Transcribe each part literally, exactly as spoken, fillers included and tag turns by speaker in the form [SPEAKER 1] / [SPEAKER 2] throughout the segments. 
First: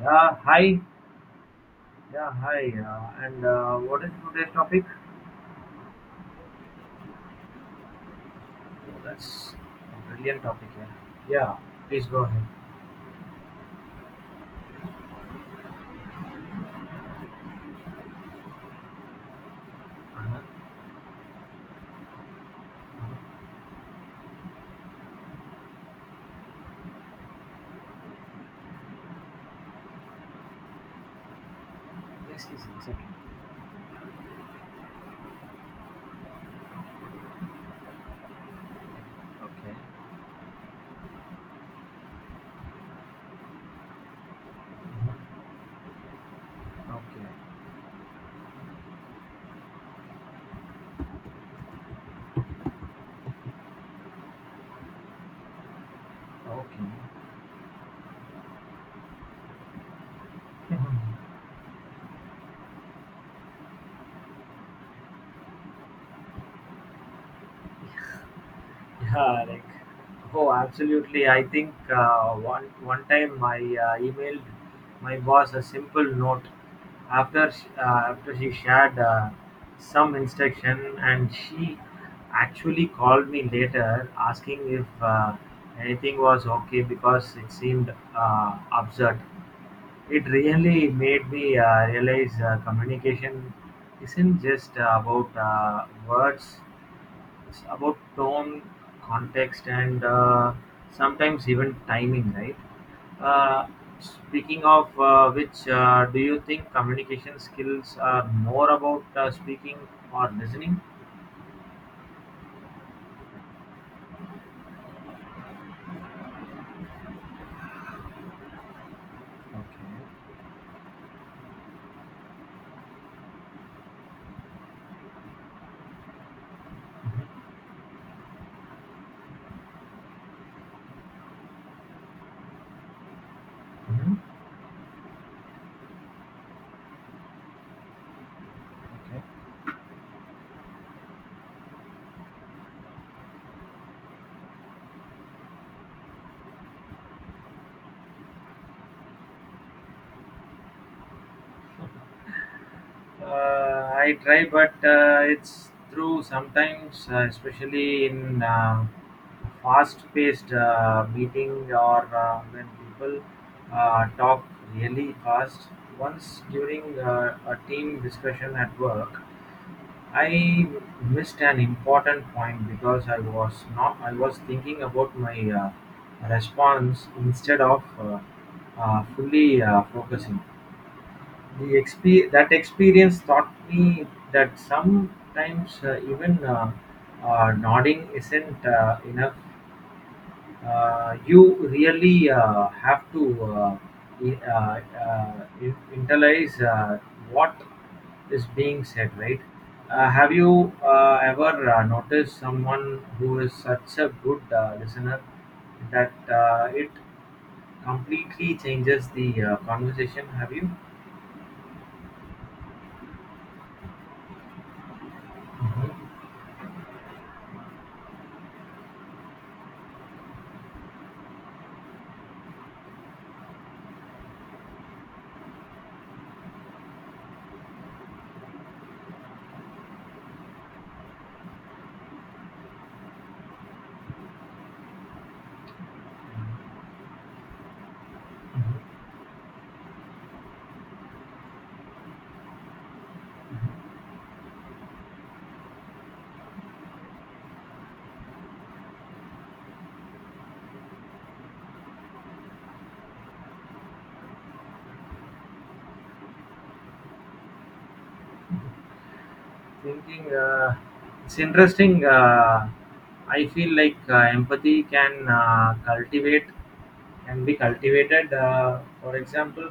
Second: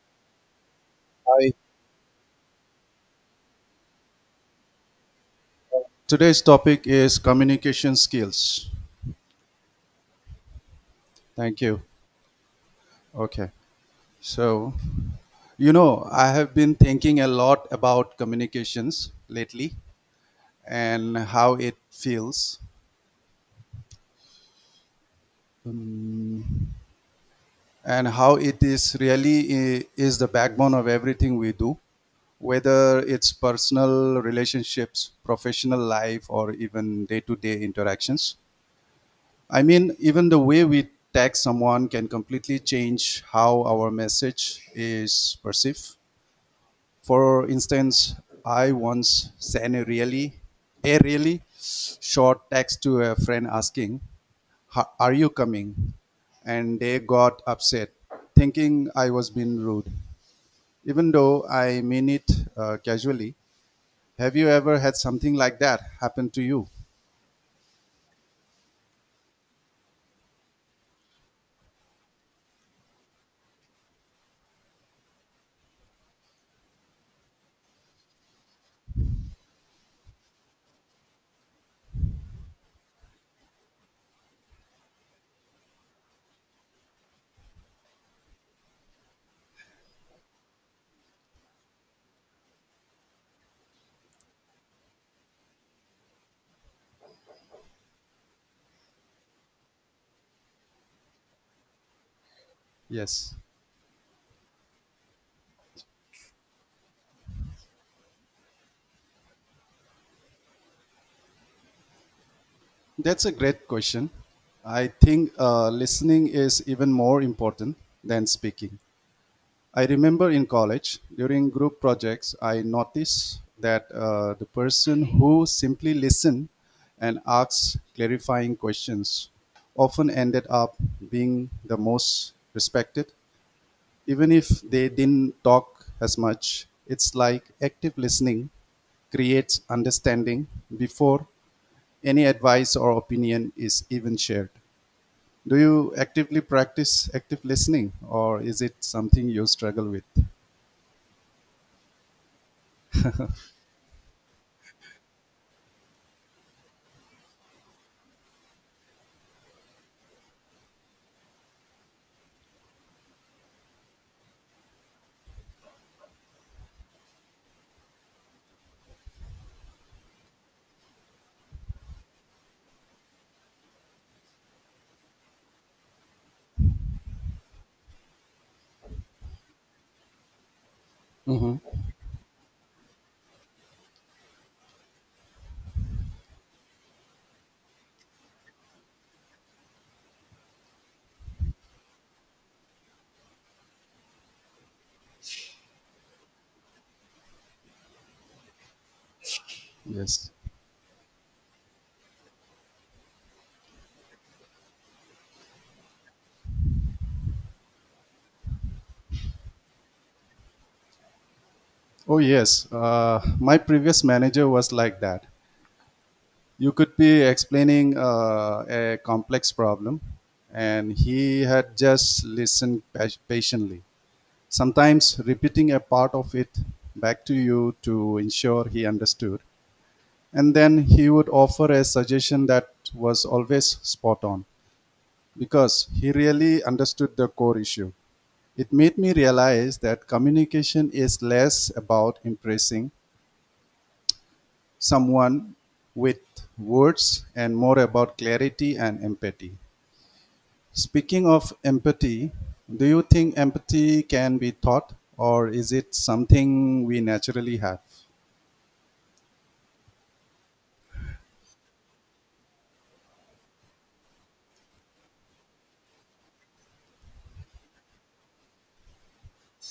[SPEAKER 1] Yeah, hi.
[SPEAKER 2] Hi.
[SPEAKER 1] Yeah, hi. Uh, and uh, what is today's topic?
[SPEAKER 2] Today's topic is communication skills.
[SPEAKER 1] Oh, that's a brilliant topic. Yeah. Yeah.
[SPEAKER 2] Thank you.
[SPEAKER 1] Please go ahead.
[SPEAKER 2] Okay. So, you know, I have been thinking a lot about communications lately
[SPEAKER 1] Uh-huh.
[SPEAKER 2] and how it feels um, and how it is really i- is the backbone of everything we do,
[SPEAKER 1] Just give me
[SPEAKER 2] whether
[SPEAKER 1] a
[SPEAKER 2] it's personal relationships, professional life, or even day to day interactions. I
[SPEAKER 1] Okay.
[SPEAKER 2] mean, even the way we tag someone can completely change how our message is perceived.
[SPEAKER 1] Okay.
[SPEAKER 2] For instance, I once sent a really, a really short text to a friend asking, "Ha- "Are you coming?" and they
[SPEAKER 1] Okay.
[SPEAKER 2] got upset, thinking I was being rude,
[SPEAKER 1] yeah.
[SPEAKER 2] even though I mean it uh, casually. Have you ever had something like that happen to you?
[SPEAKER 1] Mhm. Like. Oh, absolutely. I think uh, one one time I uh, emailed my boss a simple note after she, uh, after she shared uh, some instruction, and she actually called me later asking if uh, anything was okay because it seemed uh, absurd. It really made me uh, realize uh, communication isn't just uh, about uh, words. It's about tone, context, and uh, sometimes even timing, right?
[SPEAKER 2] Yes.
[SPEAKER 1] Uh, speaking of uh, which, uh, do you think communication skills are more about uh, speaking or listening?
[SPEAKER 2] That's a great question. I think uh, listening is even more important than speaking. I
[SPEAKER 1] Okay.
[SPEAKER 2] remember in college, during group projects, I noticed that uh, the person who simply listened and
[SPEAKER 1] Mhm.
[SPEAKER 2] asked clarifying questions often ended up being the most respected
[SPEAKER 1] Mhm.
[SPEAKER 2] even if they didn't talk as much. It's like active listening
[SPEAKER 1] Okay.
[SPEAKER 2] creates understanding before any advice or opinion is even shared. Do you actively practice active listening, or is it something you struggle with?
[SPEAKER 1] Uh, I try, but uh, it's through sometimes, uh, especially in uh, fast-paced uh, meeting or uh, when people uh, talk really fast. Once during uh, a team discussion at work, I missed an important point because I was not. I was thinking about my uh, response instead of uh, uh, fully uh, focusing. The
[SPEAKER 2] Hmm.
[SPEAKER 1] exp That experience taught me that sometimes uh, even uh, uh, nodding isn't uh, enough. Uh, You really uh, have to uh, i- uh, uh, in- internalize uh, what is being said, right? Uh,
[SPEAKER 2] Yes.
[SPEAKER 1] have you uh, ever uh, noticed someone who is such a good uh, listener that uh, it completely changes the uh, conversation? Have you?
[SPEAKER 2] Oh, yes. Uh, my previous manager was like that. You could be explaining uh, a complex problem, and he had just listened pa- patiently, sometimes repeating a part of it back to you to ensure he understood. And then he would offer a suggestion that was always spot on because he really understood the core issue. It
[SPEAKER 1] Mhm.
[SPEAKER 2] made me realize that communication is less about impressing someone with words and more about clarity and empathy. Speaking of empathy, do you think empathy can be taught or is it something we naturally have?
[SPEAKER 1] thinking uh, it's interesting. Uh, i feel like uh, empathy can uh, cultivate can be cultivated. Uh, for example,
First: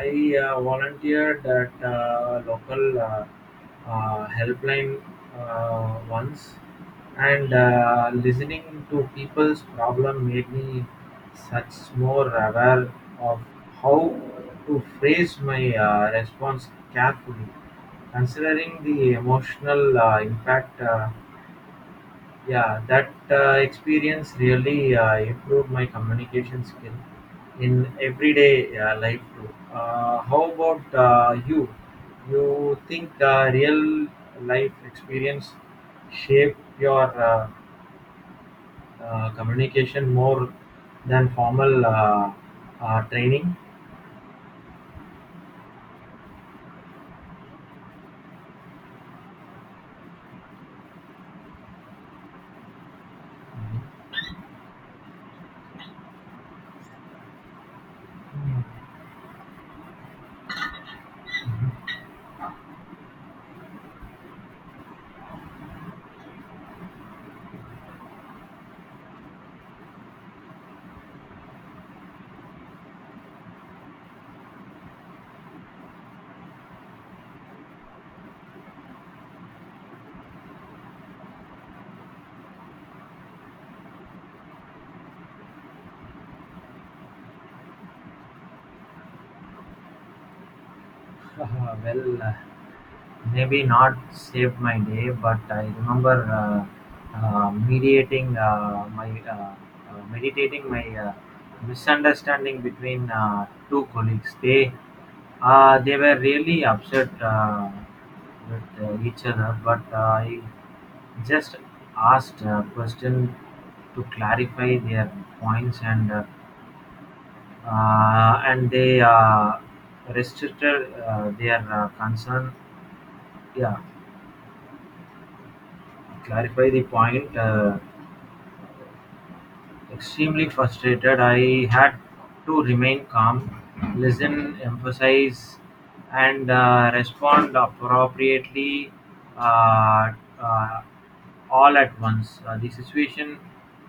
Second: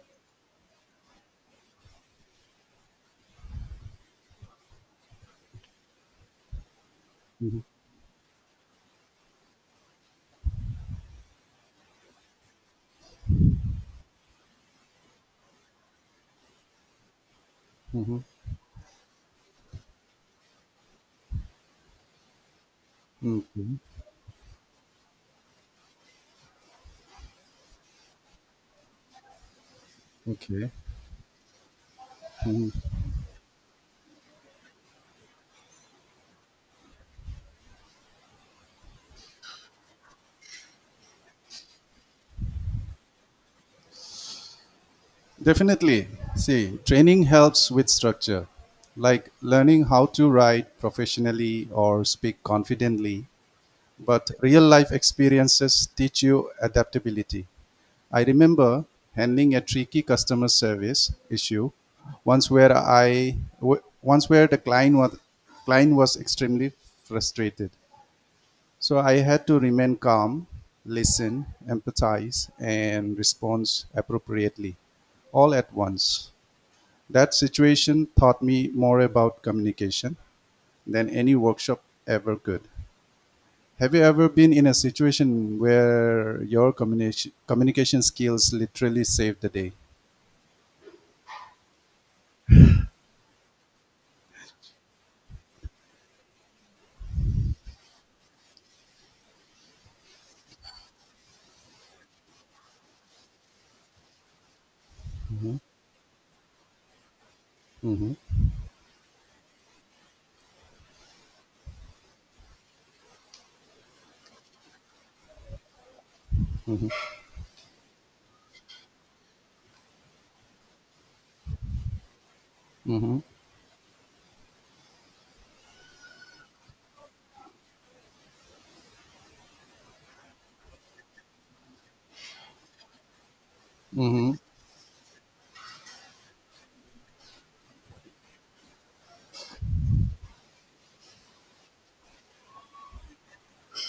[SPEAKER 1] I uh, volunteered at uh, local uh, uh, helpline uh, once, and
[SPEAKER 2] Mhm,
[SPEAKER 1] uh, listening to people's problem made me such more aware of how to phrase my uh, response carefully,
[SPEAKER 2] mhm,
[SPEAKER 1] considering the emotional uh, impact. Uh, yeah, that uh,
[SPEAKER 2] mhm.
[SPEAKER 1] experience really uh, improved my communication skill in everyday uh, life too. Uh, how
[SPEAKER 2] Okay.
[SPEAKER 1] about uh, you? You think uh, real life experience shape your uh, uh, communication more than formal uh, uh, training?
[SPEAKER 2] Definitely. See, training helps with structure, like learning how to write professionally or speak confidently. But real life experiences teach you adaptability. I
[SPEAKER 1] Mhm.
[SPEAKER 2] remember handling a tricky customer service issue once where I w- once where the client was client was extremely frustrated. So I had to remain calm, listen, empathize, and respond appropriately, all at once. That situation taught me more about communication than any workshop ever could. Have you ever been in a situation where your communication communication skills literally saved the day?
[SPEAKER 1] well, maybe not saved my day, but I remember uh, uh, mediating uh, my uh, uh, meditating my uh, misunderstanding between uh, two colleagues. They uh, they were really upset uh,
[SPEAKER 2] Mhm.
[SPEAKER 1] with uh, each other, but I just asked a question to clarify their points, and uh, uh, and they uh, restricted uh, their uh, concern. Yeah, clarify the point. Uh, extremely frustrated, I had to remain calm,
[SPEAKER 2] Mm-hmm,
[SPEAKER 1] listen, emphasize, and uh, respond appropriately, uh, uh, all at once. Uh, the situation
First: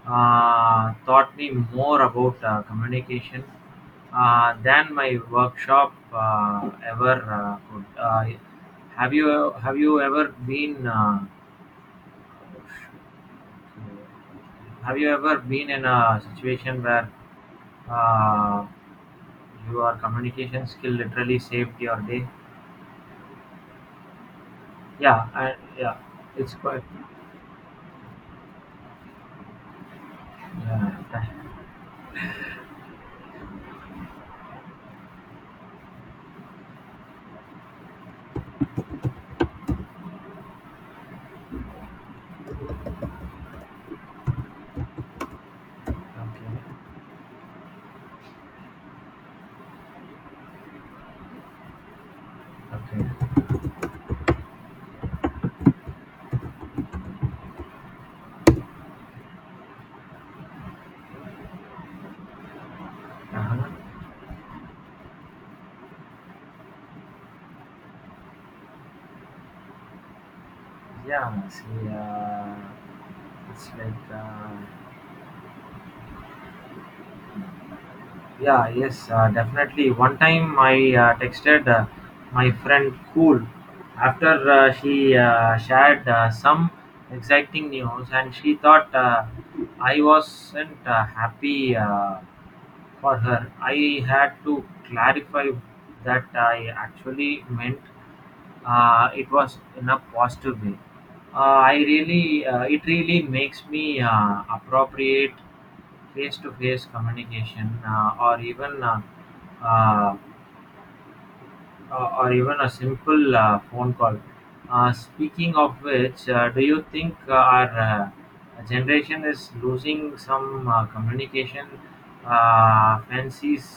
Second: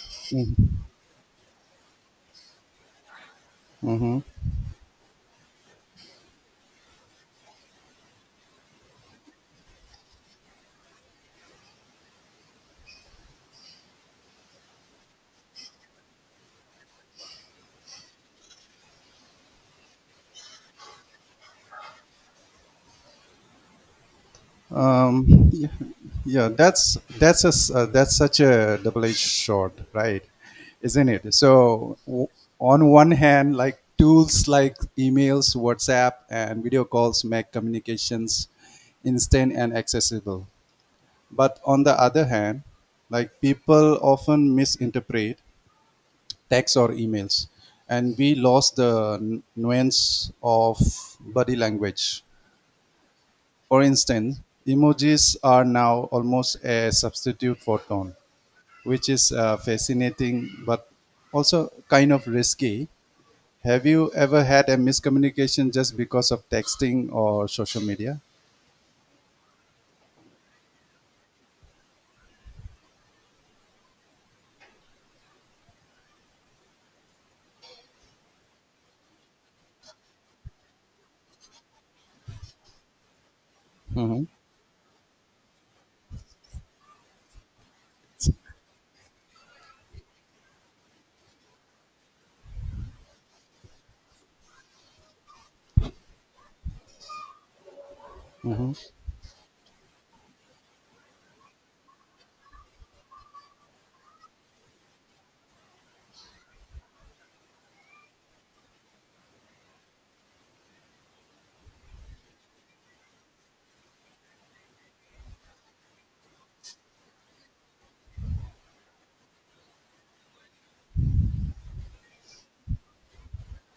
[SPEAKER 1] uh, taught me more about uh, communication
[SPEAKER 2] mm-hmm.
[SPEAKER 1] uh, than my workshop uh, ever uh, could. Uh, have you have you ever been uh, Have you ever been in a situation where uh, your communication skill literally saved your day?
[SPEAKER 2] Um,
[SPEAKER 1] Yeah, I,
[SPEAKER 2] yeah,
[SPEAKER 1] yeah,
[SPEAKER 2] yeah,
[SPEAKER 1] it's quite.
[SPEAKER 2] that's that's a s- uh, that's such a double-edged sword, right?
[SPEAKER 1] Yeah,
[SPEAKER 2] Isn't
[SPEAKER 1] that-
[SPEAKER 2] it? So w- on one hand, like tools like emails, WhatsApp, and video calls make communications instant and accessible. But on the other hand, like people often misinterpret
[SPEAKER 1] okay,
[SPEAKER 2] text or emails, and we lost the n- nuance of body language.
[SPEAKER 1] okay.
[SPEAKER 2] For instance, emojis are now almost a substitute for tone, which is uh, fascinating but also kind of risky.
[SPEAKER 1] Uh-huh.
[SPEAKER 2] Have you ever had a miscommunication just because of texting or social media?
[SPEAKER 1] Yeah, see, uh, it's like. Uh, Yeah, yes, uh, definitely. One time I uh, texted uh, my friend Cool
[SPEAKER 2] Mhm.
[SPEAKER 1] after uh, she uh, shared uh, some exciting news, and she thought uh, I wasn't uh, happy uh, for her. I had to clarify that I actually meant uh, it was in a positive way. Uh, I really, uh, it really makes me uh, appropriate face-to-face communication uh, or even. Uh, uh, or or even a simple uh, phone call. Uh, speaking of which, uh, do you think uh, our uh, generation is losing some uh, communication uh, fancies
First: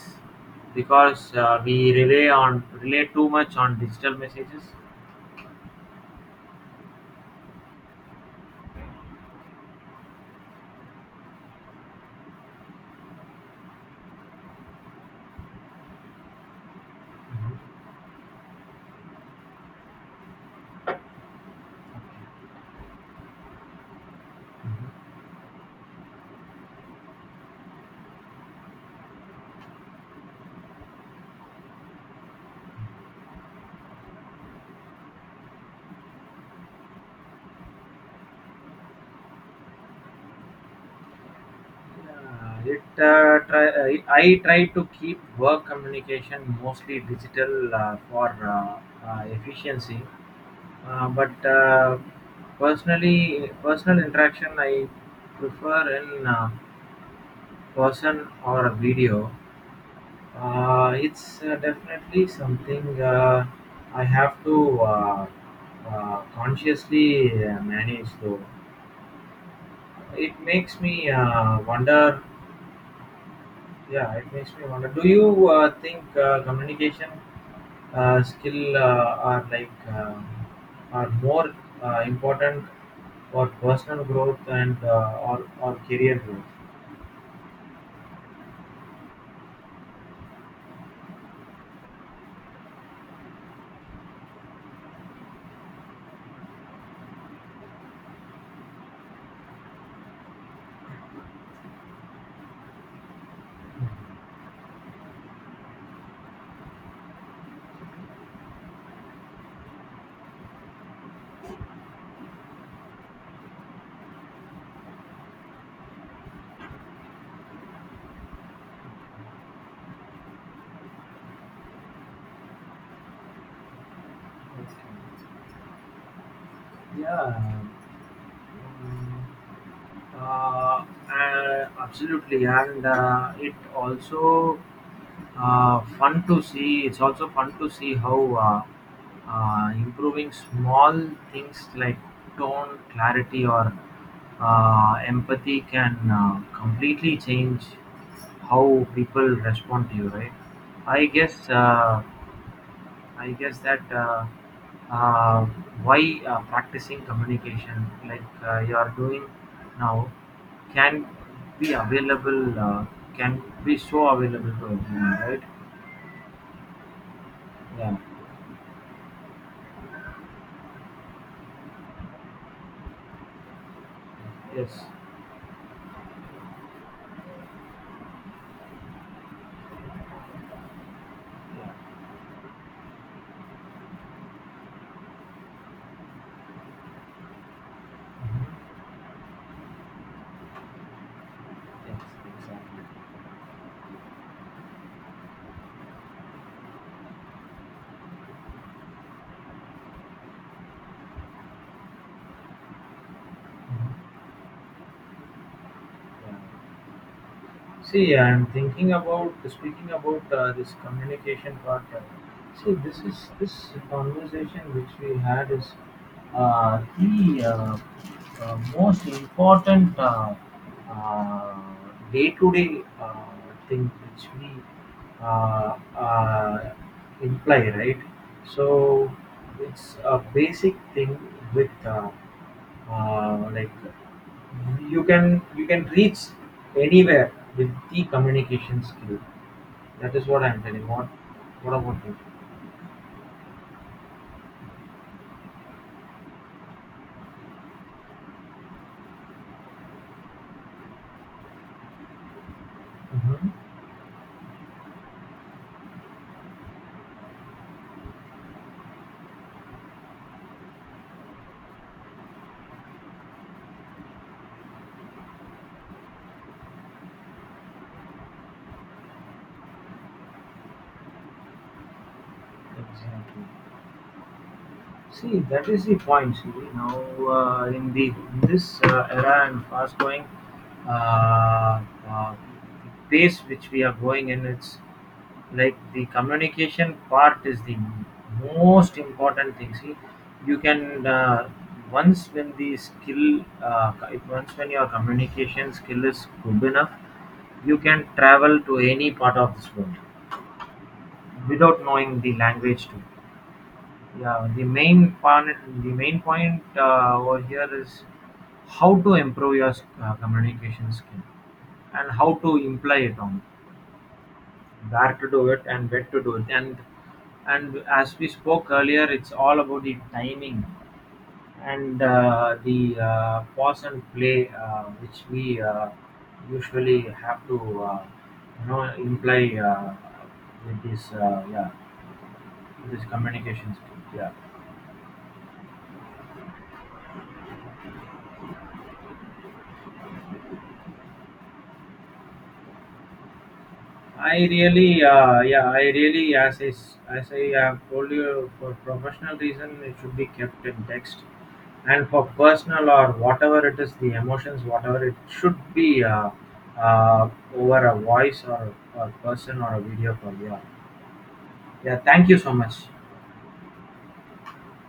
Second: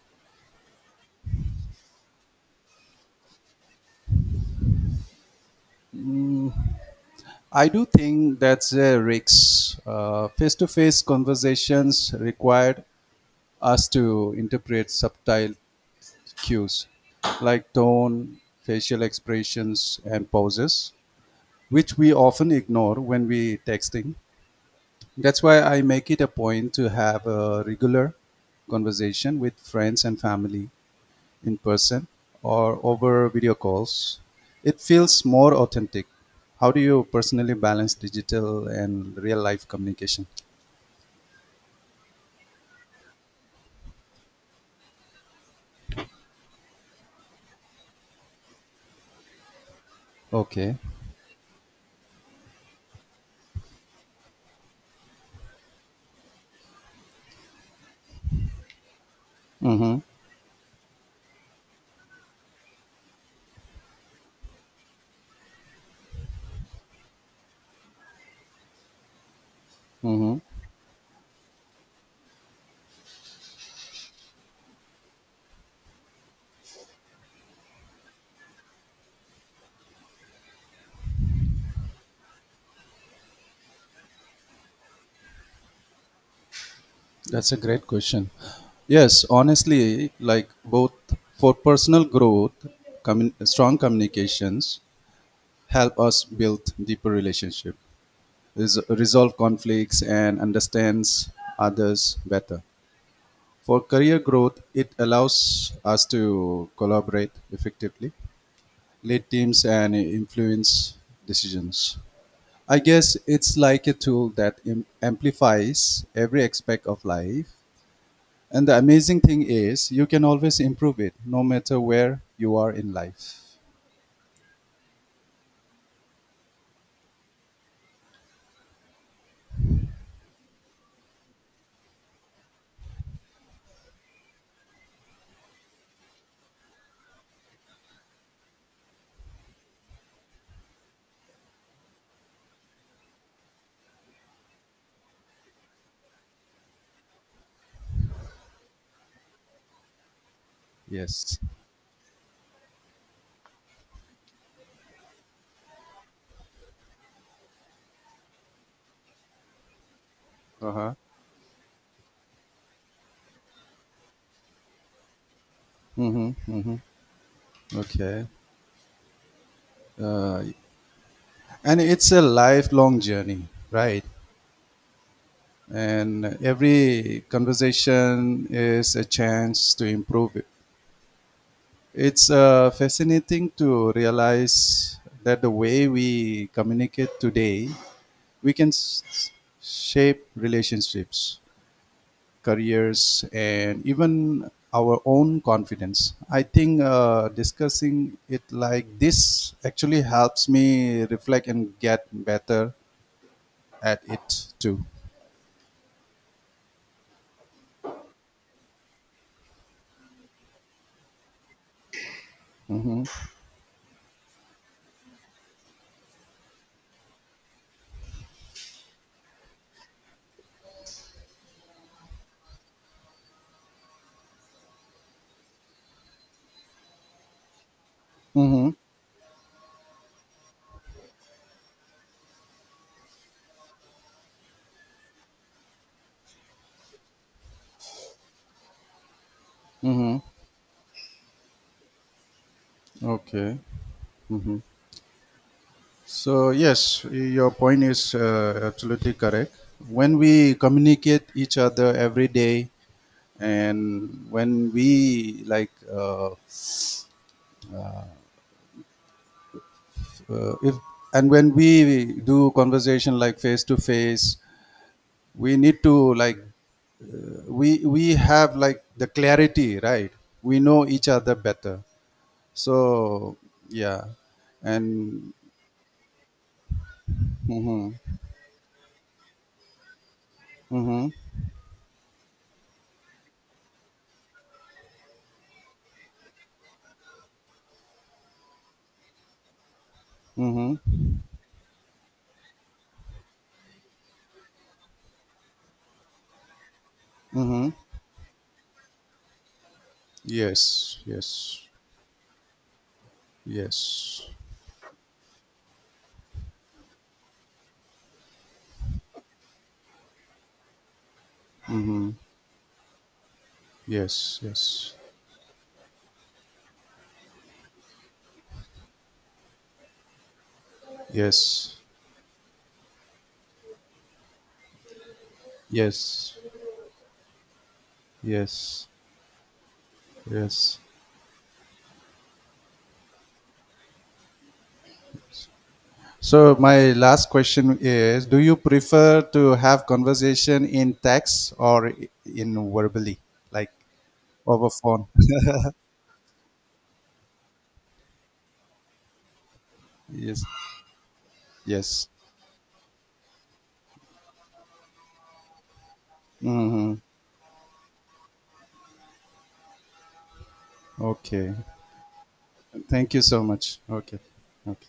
[SPEAKER 1] because uh, we rely on rely too much on digital messages?
[SPEAKER 2] I do think that's a risk. Face to face conversations required us to interpret subtle cues
[SPEAKER 1] Mhm.
[SPEAKER 2] like tone, facial expressions, and pauses, which we often ignore when we texting.
[SPEAKER 1] Mhm.
[SPEAKER 2] That's why I make it a point to have a regular conversation with friends and family in person or over video calls. It feels more authentic. How do you personally balance digital and real life communication?
[SPEAKER 1] Uh, it uh, try, I, I try to keep work communication mostly digital uh, for uh, uh, efficiency.
[SPEAKER 2] Okay.
[SPEAKER 1] Uh, but uh, personally, personal interaction I prefer in uh, person or a video.
[SPEAKER 2] Mm-hmm.
[SPEAKER 1] Uh, it's uh, definitely something uh, I have to uh, uh, consciously uh, manage. Though it
[SPEAKER 2] Mm-hmm.
[SPEAKER 1] makes me uh, wonder Yeah, it makes me wonder. Do you uh, think uh, communication uh, skill uh, are like uh, are more uh, important for personal growth and uh, or or career growth?
[SPEAKER 2] That's a great question. Yes, honestly, like both. For personal growth, commun- strong communications help us build deeper relationship, res- resolve conflicts, and understands others better. For career growth, it allows us to collaborate effectively, lead teams, and influence decisions. I guess it's like a tool that im- amplifies every aspect of life. And the amazing thing is, you can always improve it no matter where you are in life.
[SPEAKER 1] Okay. Yeah, mm, uh, uh, absolutely, and uh, it also uh, fun to see. It's also fun to see how uh, uh, improving small things like tone, clarity, or uh, empathy can uh, completely change how people respond to you. Right? I
[SPEAKER 2] Yes.
[SPEAKER 1] guess. Uh, I guess that. Uh, uh, why uh, practicing communication like uh, you are doing now
[SPEAKER 2] Uh huh.
[SPEAKER 1] can be available uh, can be so available to everyone, right?
[SPEAKER 2] Mm-hmm.
[SPEAKER 1] Yeah.
[SPEAKER 2] Okay. Uh, and it's a lifelong journey, right?
[SPEAKER 1] Yes.
[SPEAKER 2] And every conversation is a chance to improve it.
[SPEAKER 1] Yeah.
[SPEAKER 2] It's uh, fascinating to realize that the way we communicate today,
[SPEAKER 1] Mhm.
[SPEAKER 2] we can s- shape relationships,
[SPEAKER 1] Yes. Exactly.
[SPEAKER 2] careers, and even our own confidence. I think uh, discussing it like this actually helps me reflect and get better at
[SPEAKER 1] Mhm.
[SPEAKER 2] it too.
[SPEAKER 1] Yeah. See, I'm thinking about speaking about uh, this communication part. Uh, See, this is
[SPEAKER 2] Mm-hmm.
[SPEAKER 1] this conversation which we had is uh, the uh, uh, most important uh, uh, day-to-day uh, thing which we uh, uh, imply, right?
[SPEAKER 2] Mm-hmm.
[SPEAKER 1] So it's a basic thing with uh, uh, like you can you can reach anywhere with the communication skill. That
[SPEAKER 2] Mm-hmm.
[SPEAKER 1] is what I'm telling. what what about you?
[SPEAKER 2] Okay. Mm-hmm. So, yes, your point is uh, absolutely correct. When we communicate each other every day,
[SPEAKER 1] Mhm.
[SPEAKER 2] and when we like, uh, uh, if and when we do conversation like face to face, we need to like, uh, we we have like the clarity, right? We know each other better. So,
[SPEAKER 1] Exactly.
[SPEAKER 2] yeah, and
[SPEAKER 1] See, that is the point. See, now uh, in
[SPEAKER 2] mm-hmm,
[SPEAKER 1] the in this uh, era, and fast going
[SPEAKER 2] mm-hmm,
[SPEAKER 1] uh, uh, pace which we are going in, it's like the communication part is the most important thing. See, you
[SPEAKER 2] mm-hmm,
[SPEAKER 1] can uh, once when the skill, uh, once when your communication skill is good enough,
[SPEAKER 2] mm-hmm,
[SPEAKER 1] you can travel to any part of this world
[SPEAKER 2] yes, yes,
[SPEAKER 1] without knowing the language too.
[SPEAKER 2] yes.
[SPEAKER 1] Yeah, the main point, the main point uh, over here is how to improve your uh, communication skill, and how to imply it on
[SPEAKER 2] Yes, yes,
[SPEAKER 1] where to do it, and where to do it, and and as we spoke earlier, it's all about the timing
[SPEAKER 2] yes,
[SPEAKER 1] and uh, the uh, pause and play uh, which we uh,
[SPEAKER 2] yes,
[SPEAKER 1] usually have to uh, you know
[SPEAKER 2] yes,
[SPEAKER 1] imply uh,
[SPEAKER 2] yes.
[SPEAKER 1] with this uh, yeah, with this communication skill. Yeah.
[SPEAKER 2] So my last question is: Do you prefer to have conversation in text or i- in verbally, like
[SPEAKER 1] I
[SPEAKER 2] over
[SPEAKER 1] really,
[SPEAKER 2] phone?
[SPEAKER 1] uh, yeah, I really, as I, s- as I have told you, for professional reason, it should be
[SPEAKER 2] Yes,
[SPEAKER 1] kept in text, and
[SPEAKER 2] yes.
[SPEAKER 1] for personal or whatever it is, the emotions, whatever it should be, uh,
[SPEAKER 2] Hmm.
[SPEAKER 1] uh, over a voice, or, or person or a video call. Yeah,
[SPEAKER 2] Okay.
[SPEAKER 1] yeah. Thank you so much.
[SPEAKER 2] Thank you so much. Okay. Okay.